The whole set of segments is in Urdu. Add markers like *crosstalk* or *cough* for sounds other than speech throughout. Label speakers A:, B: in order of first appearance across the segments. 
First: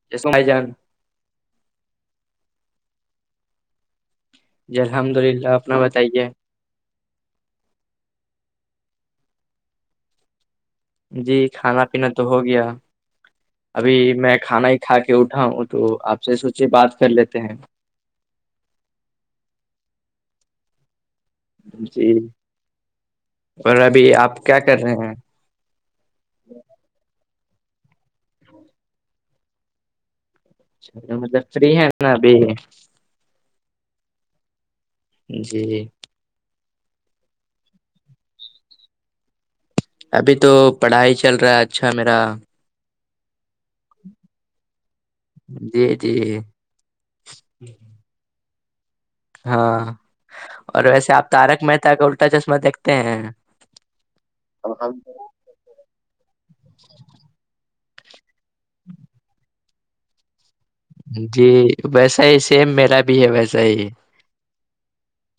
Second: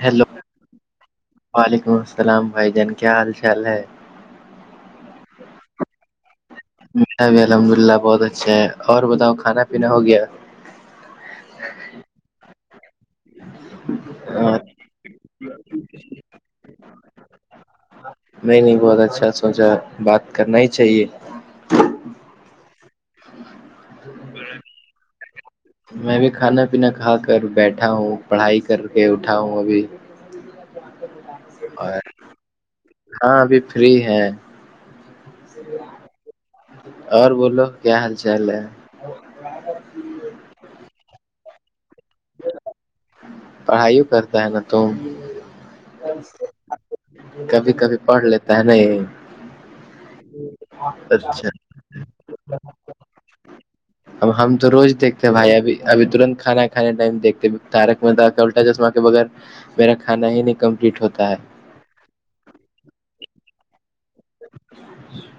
A: ہیلو
B: کیسے ہو بھائی جان
A: وعلیکم السلام بھائی جان کیا حال چال ہے
B: جی الحمد للہ اپنا بتائیے
A: میرا بھی الحمد للہ بہت اچھا ہے اور بتاؤ کھانا پینا ہو گیا
B: جی کھانا پینا تو ہو گیا ابھی میں
A: ہاں،
B: کھانا ہی کھا کے اٹھا ہوں تو آپ سے سوچے بات کر لیتے ہیں
A: نہیں نہیں بہت اچھا سوچا بات کرنا ہی چاہیے
B: جی اور ابھی آپ کیا کر رہے ہیں
A: میں بھی کھانا پینا کھا کر بیٹھا ہوں پڑھائی کر کے اٹھا ہوں ابھی
B: اچھا مطلب فری ہے
A: اور
B: نا ابھی
A: ہاں ابھی فری ہے
B: جی جی
A: اور بولو کیا حال چال ہے اور کا غلطی
B: ابھی تو پڑھائی چل رہا ہے اچھا میرا
A: پڑھائیوں کرتا ہے نا تم
B: جی جی
A: کبھی کبھی پڑھ لیتا ہے نا یہ
B: ہاں اور ویسے آپ
A: اچھا
B: تارک مہتا کا الٹا چشمہ دیکھتے ہیں
A: اب ہم تو روز دیکھتے بھائی ابھی ابھی ترنت کھانا کھانے ٹائم دیکھتے تارک مہتا کا الٹا چشمہ کے بغیر میرا کھانا ہی نہیں کم
B: جی ویسا ہی سیم میرا بھی ہے ویسا ہی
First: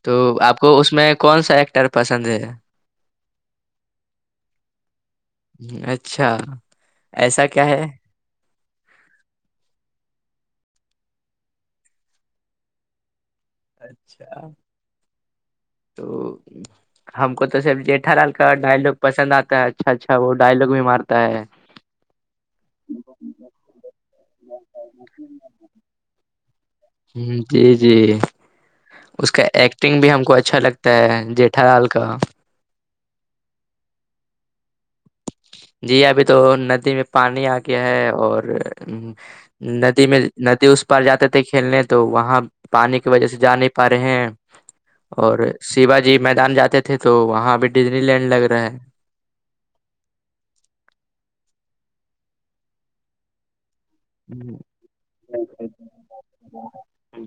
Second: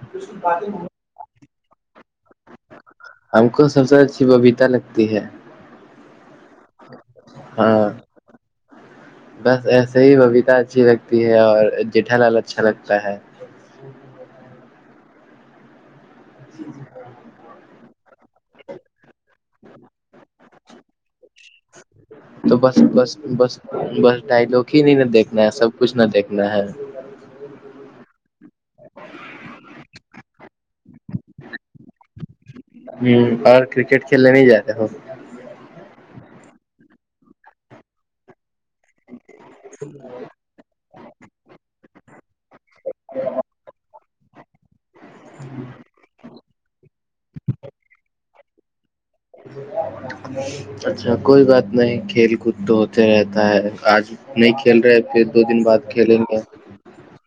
B: تو آپ کو اس میں کون سا ایکٹر پسند ہے
A: ہم کو سب سے اچھی ببیتا لگتی ہے
B: اچھا ایسا کیا ہے
A: ہاں بس ایسے ہی ببیتا اچھی لگتی ہے اور جیٹھا لال اچھا لگتا ہے
B: اچھا تو ہم کو تو سب جیٹھا لال کا ڈائلگ پسند آتا ہے اچھا اچھا وہ ڈائلگ بھی مارتا ہے
A: تو بس بس بس بس ڈائلگ ہی نہیں نا دیکھنا ہے سب کچھ نہ دیکھنا نہ ہی
B: ہو جی جی اس کا ایکٹنگ بھی ہم کو اچھا لگتا ہے جیٹھا لال کا
A: ہو اور کرکٹ کھیلنے نہیں جاتے ہو
B: جی ابھی تو ندی میں پانی آ گیا ہے اور ہ ندی میں ندی اس اس پار جاتے تھے کھیلنے تو وہاں پانی کی وجہ سے جا نہیں پا رہے ہیں اور شیوا جی میدان جاتے تھے تو وہاں بھی ڈزنی لینڈ لگ رہا ہے
A: اچھا کوئی بات نہیں کھیل کود تو ہوتے رہتا ہے آج نہیں
B: ہے
A: کھیل رہے پھر دو دن بعد کھیلیں گے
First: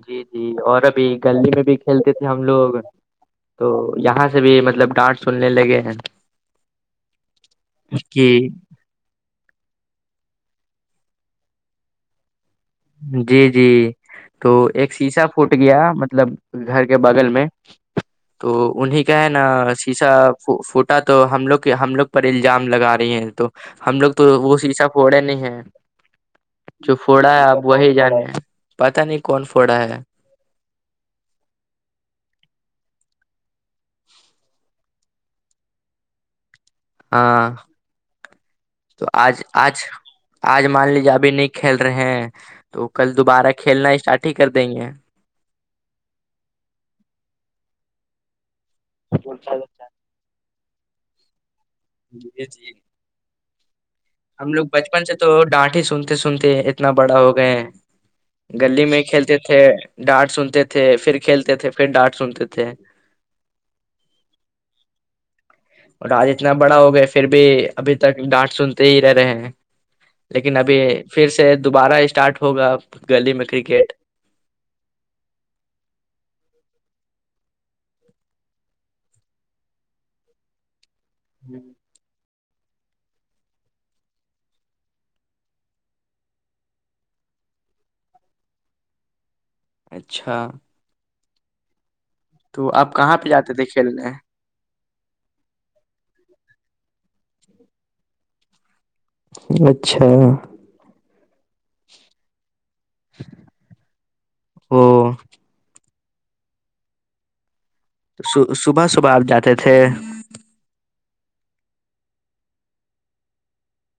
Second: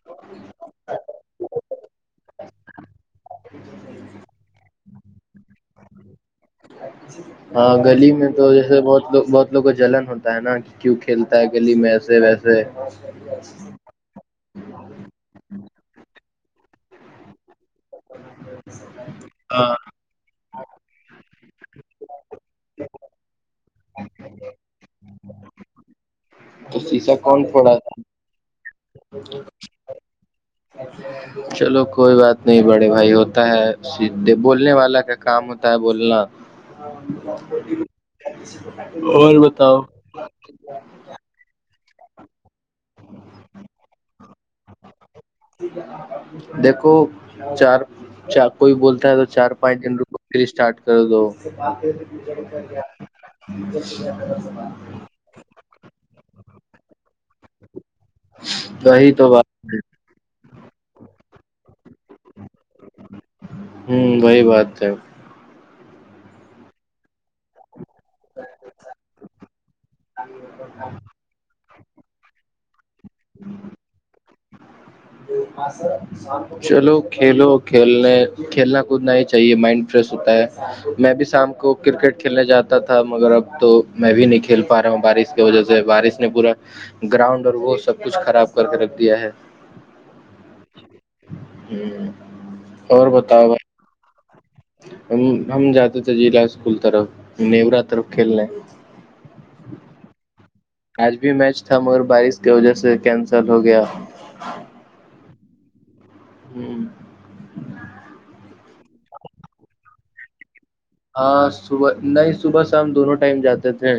B: جی جی اور ابھی گلی میں بھی کھیلتے تھے ہم لوگ تو یہاں سے بھی مطلب ڈانٹ سننے لگے ہیں
A: ہاں گلی
B: کہ
A: میں تو جیسے بہت لوگ بہت لوگو جلن ہوتا ہے نا کہ کیوں کھیلتا ہے گلی میں ایسے ویسے
B: جی جی تو ایک شیشا پوٹ گیا مطلب گھر کے بغل میں تو انیں کا ہے نا
A: ہاں
B: سیسا فوٹا تو ہم لوگ کے ہم لوگ پر الزام لگا رہی ہیں تو ہم لوگ تو وہ شیسا پھوڑے نہیں ہے
A: تو
B: جو
A: شیشا
B: پھوڑا ہے
A: کون
B: اب
A: تھا
B: ہے پتا نہیں کون فوڑا ہے
A: اچھا چلو کوئی بات نہیں بڑے بھائی ہوتا ہے سھے بولنے والا کا کام ہوتا ہے بولنا
B: ہاں تو
A: اور
B: آج
A: بتاؤ
B: آج آج مان لیجے ابھی نہیں کھیل رہے ہیں تو کل دوبارہ کھیلنا اسٹارٹ ہی کر دیں گے
A: دیکھو چار چار کوئی بولتا ہے تو چار پانچ دن رپئے اسٹارٹ کر دو
B: جی جی
A: ش
B: ہم لوگ بچپن سے تو ڈانٹ ہی سنتے سنتے اتنا بڑا ہو گئے ہیں گلی میں
A: وہی تو
B: کھیلتے تھے
A: بات ہے
B: ڈانٹ سنتے تھے پھر کھیلتے تھے پھر ڈانٹ سنتے تھے
A: ہوں وہی بات ہے
B: اور آج اتنا بڑا ہو گیا پھر بھی ابھی تک ڈانٹ سنتے ہی رہ رہے ہیں لیکن ابھی پھر سے دوبارہ اسٹارٹ ہوگا گلی میں کرکٹ
A: ہاں سر چلو کھیلو کھیلنے کھیلنا کودنا ہی چاہیے مائنڈ فریش ہوتا ہے میں بھی شام کو کرکٹ کھیلنے جاتا تھا مگر اب تو میں بھی نہیں کھیل پا رہا ہوں بارش کی وجہ سے بارش نے پورا گراؤنڈ اور وہ سب کچھ خراب کر کے رکھ دیا ہے
B: اچھا
A: ا
B: تو آپ کہاں پہ جاتے تھے کھیلنے
A: ہم ہم جاتے تھے ضلع اسکول طرف نیورا طرف کھیلنے
B: اچھا
A: آج بھی میچ تھا مگر بارش کی وجہ سے کینسل ہو گیا
B: او
A: ہوں
B: صبح صبح آپ جاتے تھے
A: ہاں صبح نہیں صبح شام دونوں ٹائم جاتے تھے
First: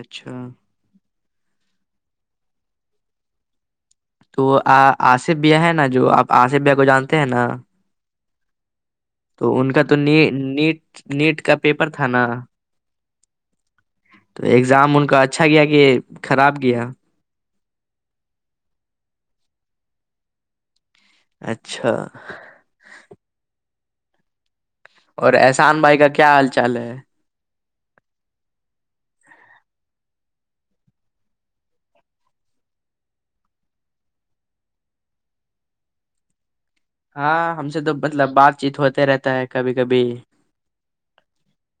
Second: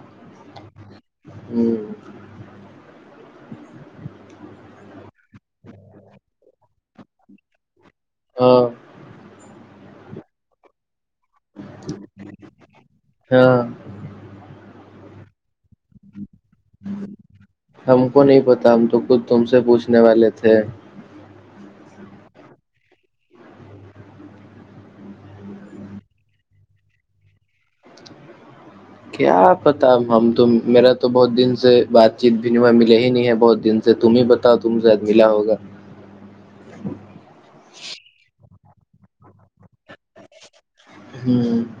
B: اچھا
A: ہوں *inaudible*
B: تو آصف بیا ہے نا جو آپ آصف بیا کو جانتے ہیں نا
A: ہاں *inaudible*
B: تو ان کا تو ن نیٹ نیٹ کا پیپر تھا نا
A: ہاں
B: تو ایگزام ان کا اچھا گیا کہ خراب گیا
A: ہم کو نہیں پتا ہم تو خود تم سے پوچھنے والے تھے
B: اچھا اور احسان بھائی کا کیا حال چال ہے
A: کیا پتا ہم تو میرا تو بہت دن سے بات چیت بھیو ملے ہی نہیں ہے بہت دن سے ج تم ہی بتاؤ تم شاید ملا ہوگا
B: ہاں ہم سے تو مطلب بات چیت ہوتے رہتا ہے کبھی کبھی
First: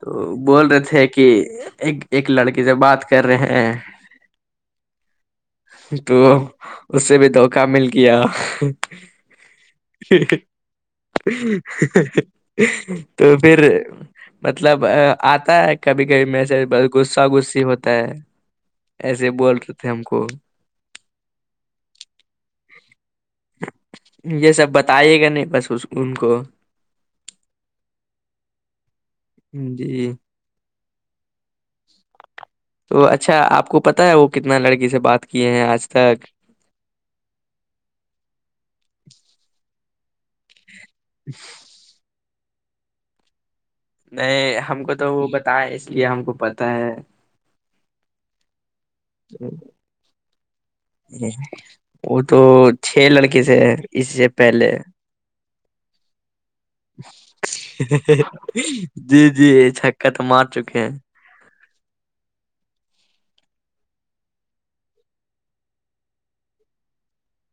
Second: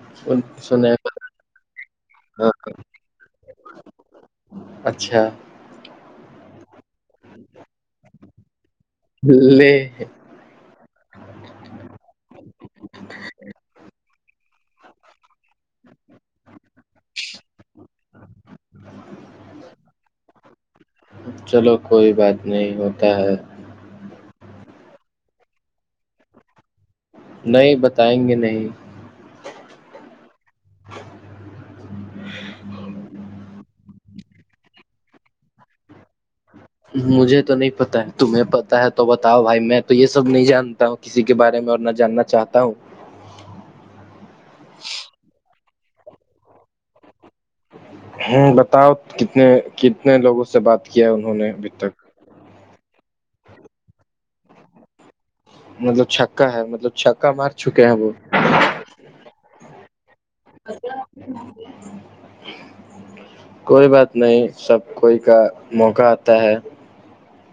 B: تو بول رہے
A: سنے
B: تھے کہ ایک ایک لڑکی سے بات کر رہے ہیں
A: اچھا
B: تو اس سے بھی دوکہ مل کیا
A: الے *inaudible*
B: تو پھر *unintelligible* مطلب آتا ہے کبھی کبھی میں سے غصہ غسی ہوتا ہے ایسے بول رہے تھے ہم کو
A: چلو کوئی بات نہیں ہوتا ہے
B: یہ سب بتے گا نہیں بس ان کو
A: نہیں بتائیں گے نہیں
B: جی تو اچھا آپ کو پتا ہے وہ کتنا لڑکی سے بات کیے ہیں آج تک
A: مجھے تو نہیں پتا ہے تمہیں پتتا ہے تو بتاؤ بھائی میں تو یہ سب نہیں جانتا ہوں کسی کے بارے میں اور نہ جاننا چاہتا ہوں
B: نہیں ہم کو تو وہ بتا ہے اس لیے ہم کو پتا ہے
A: بتاؤ کتنے لوگوں سے بات کیا ہے انہوں نے ابھی تک
B: وہ تو چھ لڑکے تھ اس سے پہلے
A: مطلب چھکا ہے مطلب چھکا مار چکے ہیں وہ
B: جی جی چھکا تو مار چکے ہیں *inaudible*
A: کوئی بات نہیں سب کوئی کا موقع آتا ہے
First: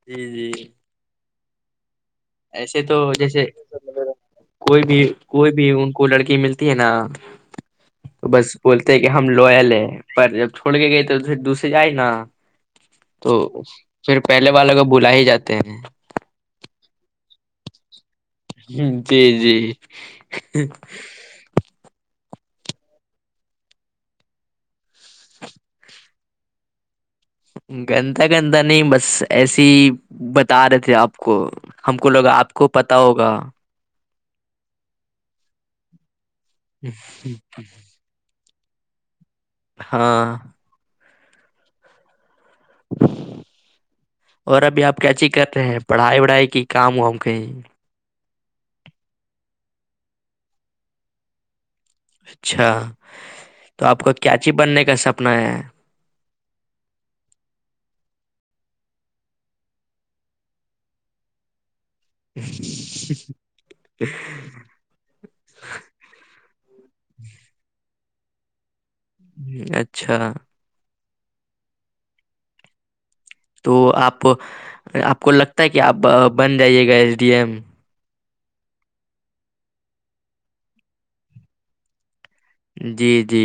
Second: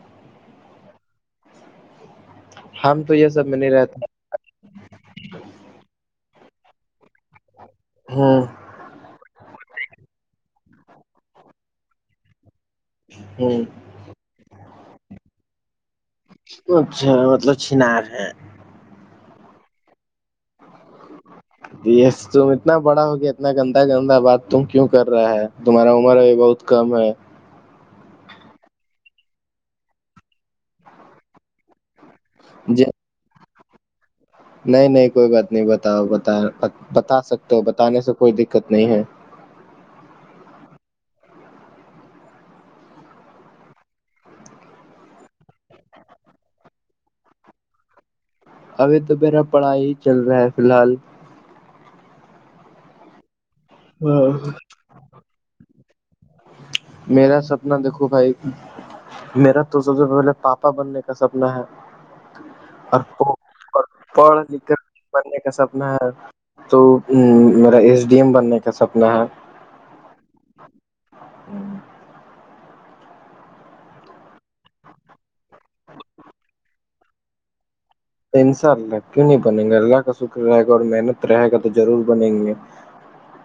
B: جی جی ایسے تو
A: ہم یہ
B: جیسے
A: سب میں نہیں رہتا
B: کوئی بھی کوئی بھی ان کو لڑکی ملتی ہے نا تو
A: ہوں
B: بس بولتے ہیں کہ ہم لوئل ہے پر جب چھوڑ کے گئے تو پھر دوسرے جائے نا تو
A: ہوں
B: پھر پہلے والے کو بلا ہی جاتے ہیں
A: اچھا مطلب چنار ہے
B: جی جی
A: یس تم اتنا بڑا ہوگیا اتنا گندا گندا بات تم کیوں کر رہا ہے تمہارا عمر بھی بہت کم ہے
B: گندہ گندہ نہیں بس ایسے ہی بتا رہے تھے آپ کو ہم کو لوگا آپ کو
A: جی
B: پتا ہوگا
A: نہیں نہیں کوئی بات نہیں بتاؤ بتا بتا سکتے ہو بتانے سے کوئی دقت نہیں ہے
B: ہاں اور ابھی آپ کیا چی کر رہے ہیں پڑھائی وڑھائی کی کام ہو ہم کہیں
A: ابھی تو میرا پڑھائی ہی چل رہا ہے فی الحال
B: اچھا تو آپ کا کیاچی بننے کا سپنا ہے
A: میرا سپنا دیکھو بھائی میرا تو سب سے پہلے پاپا بننے کا سپنا ہے اور
B: *unintelligible*
A: پڑھ لکھ کر بننے کا سپنا ہے تو میرا ایس ڈی ایم بننے کا سپنا ہے
B: اچھا تو آپ آپ کو لگتا ہے کہ آپ بن جائیے گا ایس ڈی ایم
A: انشاء اللہ کیوں نہیں بنیں گا اللہ کا شکر رہے گا اور محنت رہے گا تو ضرور بنیں گے
B: جی جی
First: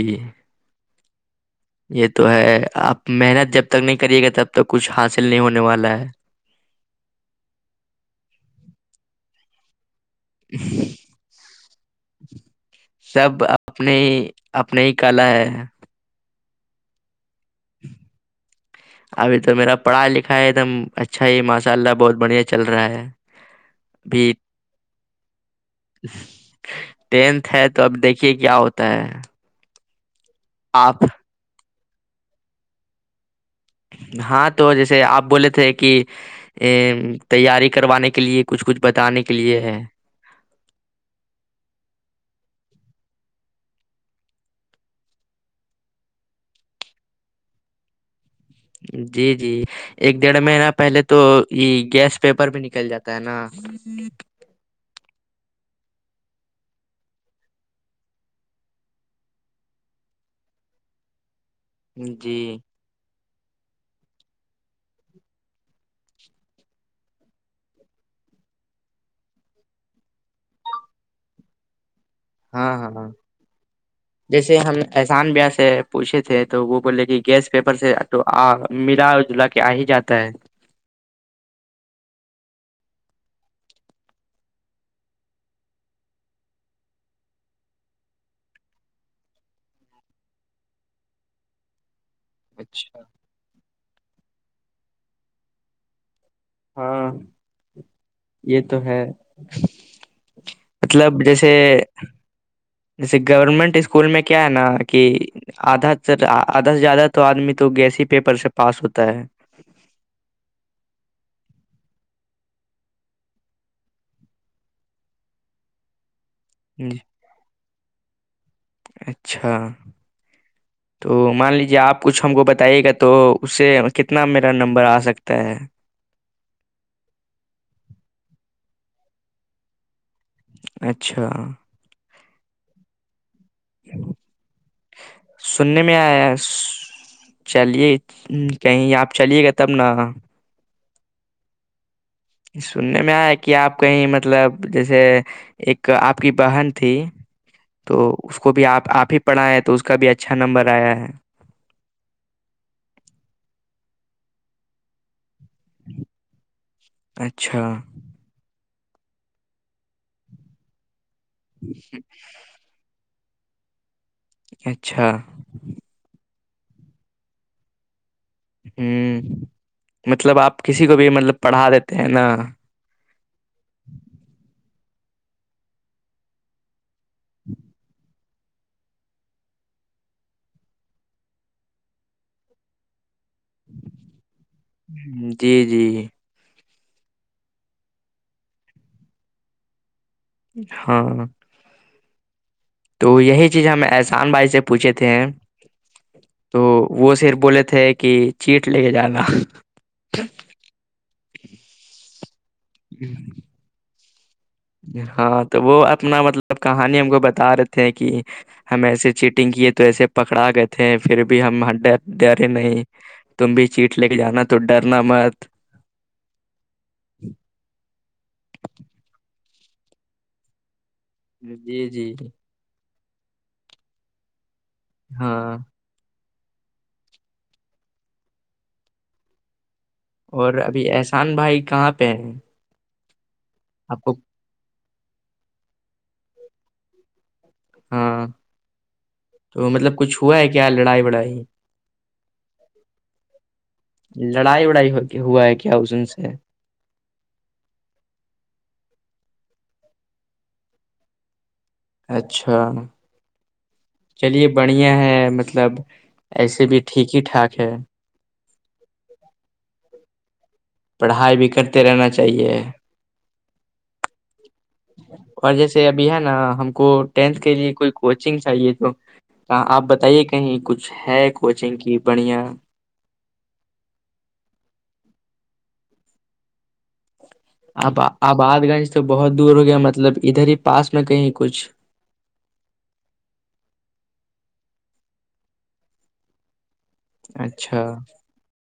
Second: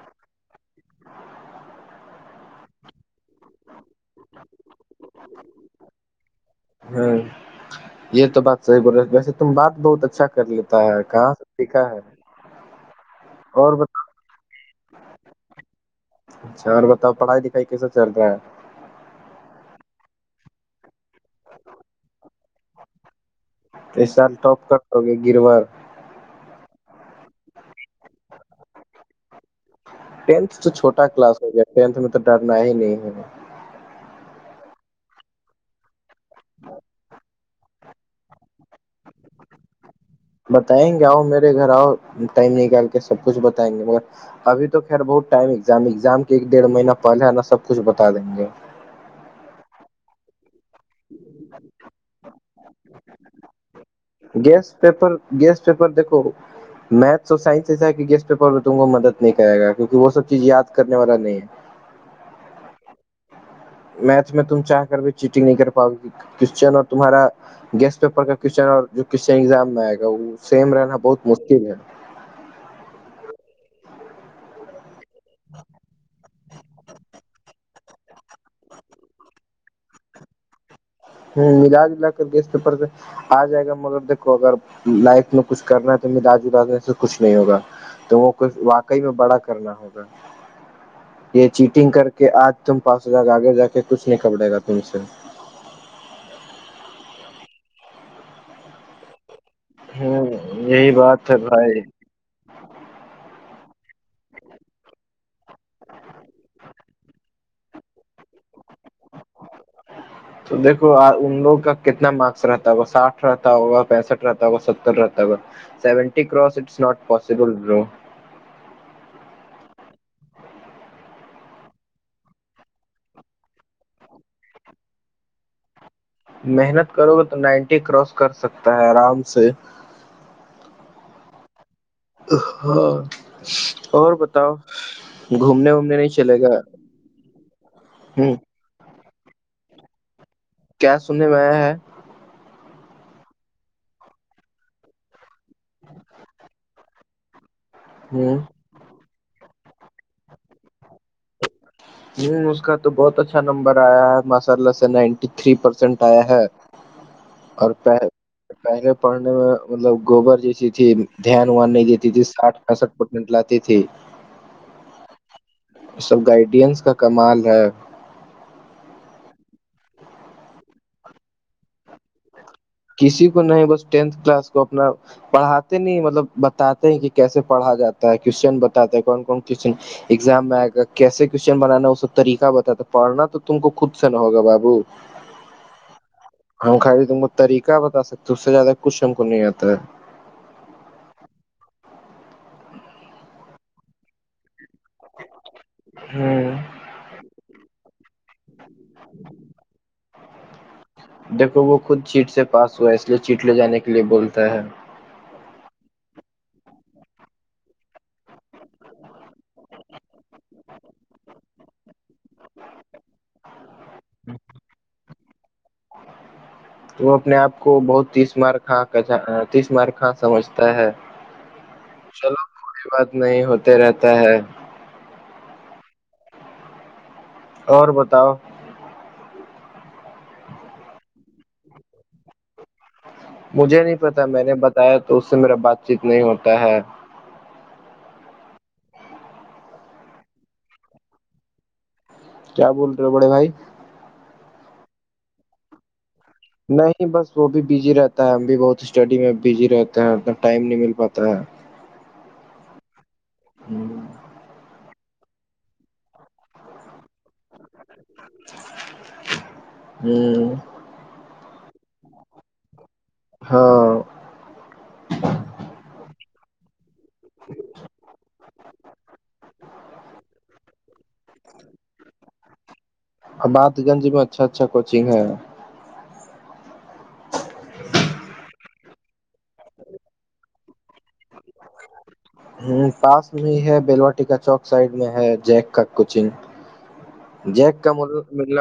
B: یہ تو ہے آپ محنت جب تک نہیں کریے گا تب تک کچھ حاصل نہیں ہونے والا ہے
A: ہاں یہ تو بات صحیح بول رہے ویسے تم بات بہت اچھا کر لیتا ہے کہاں سے سھا ہے
B: سب
A: اور
B: اپنے ہی اپنے ہی کلا ہے
A: اچھا اور بتاؤ پڑھائی لکھائی کیسا چلتا ہے
B: ابھی تو میرا پڑھا لکھا ہے ایک دم اچھا ہی ماشاء اللہ بہت بڑھیا چل رہا ہے
A: پ سال
B: ابھی
A: ٹاپ کٹو گے گرور
B: ٹینتھ ہے تو اب دیکھیے کیا ہوتا ہے
A: ٹینتھ تو
B: آپ
A: چھوٹا کلاس ہو گیا ٹینتھ میں تو ڈرنا ہی نہیں ہے
B: ہاں تو جیسے آپ بولولے تھے کہ ا تیاری کروانے کے لیے کچھ کچھ بتانے کے لیے ہے
A: بتائیں گے آؤ میرے گھر آؤ ٹائم نکال کے سب کچھ بتائیں گے مگر ابھی تو خیر بہت ٹائم ایزام ایگزام کے ایک ڈڑھ مہینہ پہلے نا سب کچھ بتا دیں گے
B: جی جی ایک ڈیڑھ مہینہ پہلے تو یہ گیس پیپر بھی نکل جاتا ہے نا
A: گیس پپر گیس پیپر دیکھو میتھ اور سائنس جسا کہ گیسٹ پیپر ہو تم کو مدد نہیں کرے گا کیک کہ وہ سب چیز یاد کرنے والا نہیں ہے
B: جی
A: میتھ میں تم چاہ کر بھی چیٹنگ نہیں کر پاؤ کرشچن اور تمہارا گیسٹ پیپر کا کویچن اور جوشچن ایگزام میں آئے گا وہ سیم رہنا بہت مشکل ہے
B: ہاں ہاں ہاں جیسے ہم احسان بیا سے پوچھے تھے تو وہ بولے کہ گیس پیپر سے ملا جلا کے آ ہی جاتا ہے
A: ہ ملا جلا کر گیس پ پڑتے آ جائے گا مگر دیکھو اگر لائق میں کچھ کرنا ہے تو ملااج اداز میں سے کچھ نہیں ہوگا تو وہ کچھ واقعی میں بڑا کرنا ہوگا یہ چیٹنگ کر کہ آج تم
B: اچھا
A: پاس ہو جائے گا آگے جا کے کچھ نہیں کرڑے گا تم سے
B: ہاں یہ تو ہے
A: ہ یہی بات
B: مطلب
A: ہے
B: جیسے
A: بھائی
B: جیسے گورنمنٹ اسکول میں کیا ہے نا کہ آدھا آدھا سے زیادہ تو آدمی تو گیسی پیپر سے پاس ہوتا ہے
A: تو دیکو ان لوگ کا کتنا مارکس رہتا ہوگا ساٹھ رہتا ہوگا پینسٹھ رہتا ہوگا ستر رہتا ہوگا سیونٹیسٹ نٹ
B: جی
A: پابلو
B: اچھا تو مان لیجیے آپ کچھ ہم کو بتائیے گا تو اس سے کتنا میرا نمبر آ سکتا ہے
A: محنت کرو گے تو نائنٹی کراس کر سکتا ہے آرام سے
B: اچھا
A: ہاں اور بتاؤ گھومنے
B: سننے
A: وومنے
B: میں
A: نہیں
B: آیا ہے۔
A: چلے گا
B: چلیے
A: ہوں
B: کہیں آپ چلیے گا تب نا
A: کیا سننے میں آ ہے
B: سننے میں آئے کہ آپ کہیں مطلب جیسے ایک آپ کی بہن تھی تو
A: ہوں
B: اس کو بھی آپ ہی پڑھائ ہے تو اس کا بھی اچھا نمبر آیا ہے
A: نہیںی اس کا تو بہت اچھا نمبر آیا ہے ماشاء اللہ سے نائنٹی تھری پرسینٹ آیا ہے
B: اچھا
A: اور پہلے پڑھنے میں مطلب گوبر جیسی تھی دھیان وان نہیں دیتی تھی سٹھ پینسٹھ پرسینٹ لاتی تھی
B: اچھا
A: سب گائیڈینس کا کمال ہے
B: ہوں مطلب آپ کسی کو بھی مطلب پڑھا دیتے ہیں نا
A: کسی کو نہیں بس ٹینتھ کلاس کو اپنا پڑاتے نہیں مطلب بتاتے ہیں کہ کیسے پڑھا جاتا ہے کوشچن بتاتے ہیں کون کون کوچن اگزام میں کیسے کوشچن بنانا وہ سب طریقہ بتاتا پڑھنا تو تم کو خود سے نہ ہوگا بابو
B: جی جی
A: ہم خالی تم کو طریقہ بتا سکتے اس سے زیادہ کچھ ہم کو نہیں آتا ہے
B: ہاں تو یہی چیز ہمیں احسان بھائی سے پوچھے تھے
A: ہ
B: تو وہ صر بولے تھے کہ چیٹ لے کے جانا
A: دیکھو وہ خود چیٹ سے پاس ہوا اس لیئے چیٹ لے جانے کےلئے بولتا ہے
B: ہاں تو وہ اپنا مطلب کہانی ہم کو بتا رہے تھ ہیں کہ ہم ایسے چیٹنگ کیے تو ایسے پکڑا گئے تھے پھر بھی ہم ڈ ڈرے نہیں تم بھی چیٹ لے کے جانا تو ڈرنا مت
A: تو وہ اپنے آپ کو بہت تیس مارک تیس مار خاں سمجھتا ہے
B: جی جی جی
A: چلو کوئی بات نہیں ہوتے رہتا ہے
B: ہاں
A: اور بتاؤ
B: اور ابھی احسان بھائی کہاں پہ ہیں
A: مجھے نہیں
B: آپ کو
A: پتا میں نے بتایا تو اس سے میرا بات چیت نہیں ہوتا ہے
B: ہاں تو مطلب کچھ ہوا ہے کیا لڑائی وڑائی
A: کیا بول رہے ہو بڑے بھائی
B: لڑائی وڑائی ہو کے ہوا ہے کیا اسن سے
A: نہیں بس وہ بھی بزی رہتا ہے ہم بھی بہت اسٹڈی میں بزی رہتے ہیں انا ٹائم نہیں مل پاتا ہے
B: اچھا
A: ہوں
B: چلیے بڑھیا ہے مطلب ایسے بھی ٹھیک ہی ٹھاک ہے
A: ہ
B: پڑھائی بھی کرتے رہنا چاہیے
A: ہ ہاں
B: اور جیسے ابھی ہے نا ہم کو ٹینتھ کے لیے کوئی کوچنگ چاہیے تو کہاں آپ بتائیے کہیں کچھ ہے کوچنگ کی بڑھیا
A: باد گنج میں اچھا اچھا کوچنگ ہے
B: اب آباد گنج تو بہت دور ہو گیا مطلب ادھر ہی پاس میں کہیں کچھ
A: ہ پاس میں ہے بیلواٹی کا چوک سائڈ میں ہے جیک کا کوچنگ جیک
B: اچھا
A: کا م مطلب